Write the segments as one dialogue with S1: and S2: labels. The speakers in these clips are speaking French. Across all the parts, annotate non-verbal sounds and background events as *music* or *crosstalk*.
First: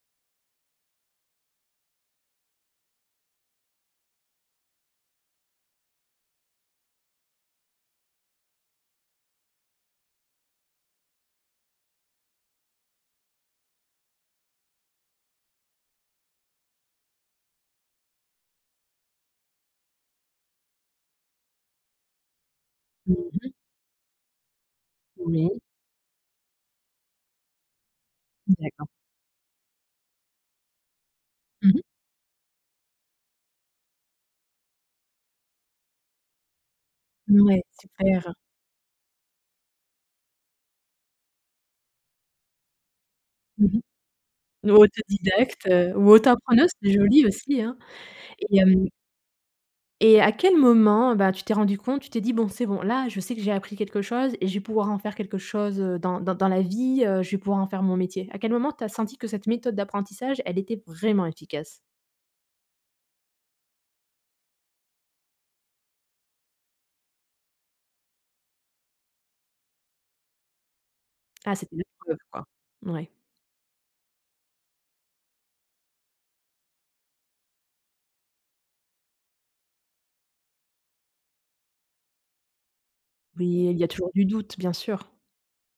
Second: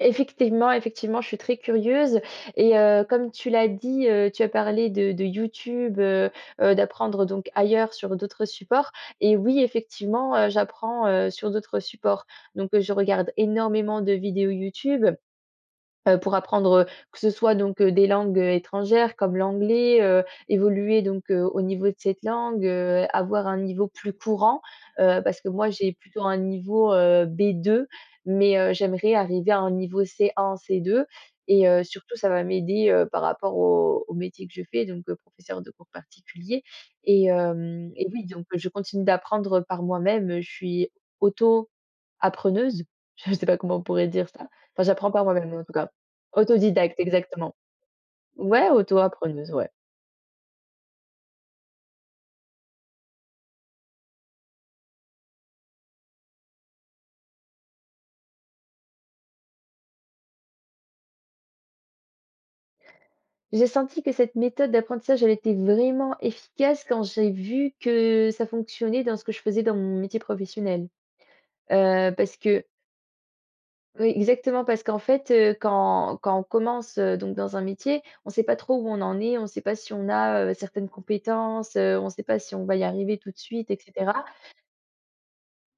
S1: Effectivement, effectivement je suis très curieuse et heu, comme tu l'as dit, heu, tu as parlé de de YouTube, heu heu, d'apprendre donc ailleurs, sur d'autres supports et oui effectivement, heu, j'apprends, heu, sur d'autres supports. Donc heu, je regarde énormément de vidéos YouTube, heu, pour apprendre, heu, que ce soit donc, heu, des langues étrangères comme l'anglais, heu, évoluer donc au niveau de cette langue, heu,
S2: Mmh
S1: avoir
S2: mh.
S1: un niveau plus courant, heu, parce que
S2: Oui.
S1: moi, j'ai plutôt un niveau, heu, B2, mais, heu,
S2: D'accord.
S1: j'aimerais arriver à un niveau C1, C2 et
S2: Mmh mh.
S1: heu, surtout ça va m'aider, heu, par rapport au au métier que je fais, donc heu, professeur de cours particuliers et
S2: Mouais,
S1: hem et oui.
S2: super.
S1: Donc je continue d'apprendre par moi-même. Je suis auto appreneuse, je sais pas
S2: Mmh
S1: comment
S2: mh.
S1: on pourrait dire ça,
S2: Ou
S1: enfin j'apprends par moi-même, en
S2: autodidacte,
S1: tout cas.
S2: heu, ou auto appreneuse, c'est
S1: Autodidacte
S2: joli,
S1: exactement.
S2: aussi, hein. Et
S1: Ouais
S2: hem
S1: auto-appreneuse, ouais.
S2: et à quel moment, bah, tu t'es rendue compte, tu t'es dit: «Bon, c'est bon, là, je sais que j'ai appris quelque chose et je vais pouvoir en faire quelque chose, heu, dans dans dans la vie, heu, je vais pouvoir en faire mon métier»? À quel moment, tu as senti que cette méthode d'apprentissage, elle était vraiment efficace?
S1: J'ai senti que cette méthode d'apprentissage, elle était vraiment efficace quand j'ai vu que ça fonctionnait dans ce que je faisais dans mon métier professionnel.
S2: Ah, c'était une
S1: Heu,
S2: preuve,
S1: parce
S2: quoi.
S1: que
S2: Mouais.
S1: oui, exactement parce qu'en fait, heu, quand quand on commence, heu donc dans un métier, on sait pas trop où on en est, on sait pas si on a, heu, certaines compétences, heu, on sait pas si on va y arriver tout de
S2: Oui,
S1: suite et
S2: il y a toujours
S1: cetera.
S2: du doute, bien sûr.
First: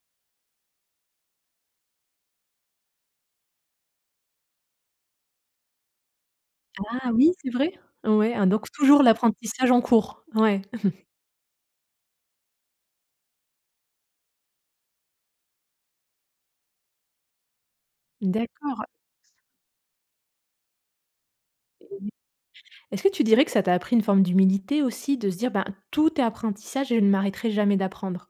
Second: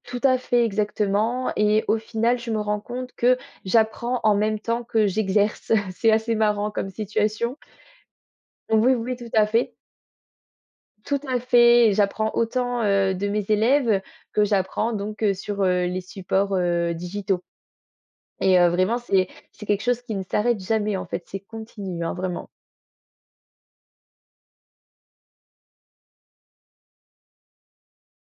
S1: Tout à fait, exactement et au final, je me rends compte que j'apprends en même temps que j'exerce. *chuckles* C'est assez marrant comme
S2: Ah oui, c'est
S1: situation.
S2: vrai? Ouais, hein donc
S1: Oui,
S2: toujours
S1: oui, tout à
S2: l'apprentissage
S1: fait.
S2: en cours? Ouais. *chuckles*
S1: Tout à fait et j'apprends autant, heu, de mes élèves que j'apprends donc, heu, sur, heu, les supports, heu, digitaux et heu,
S2: D'accord.
S1: vraiment c'est c'est quelque chose qui ne s'arrête jamais, en fait, c'est continu,
S2: Et
S1: hein, vraiment.
S2: est-ce que tu dirais que ça t'a appris une forme d'humilité aussi, de se dire, ben: «Tout est apprentissage et je ne m'arrêterai jamais d'apprendre»?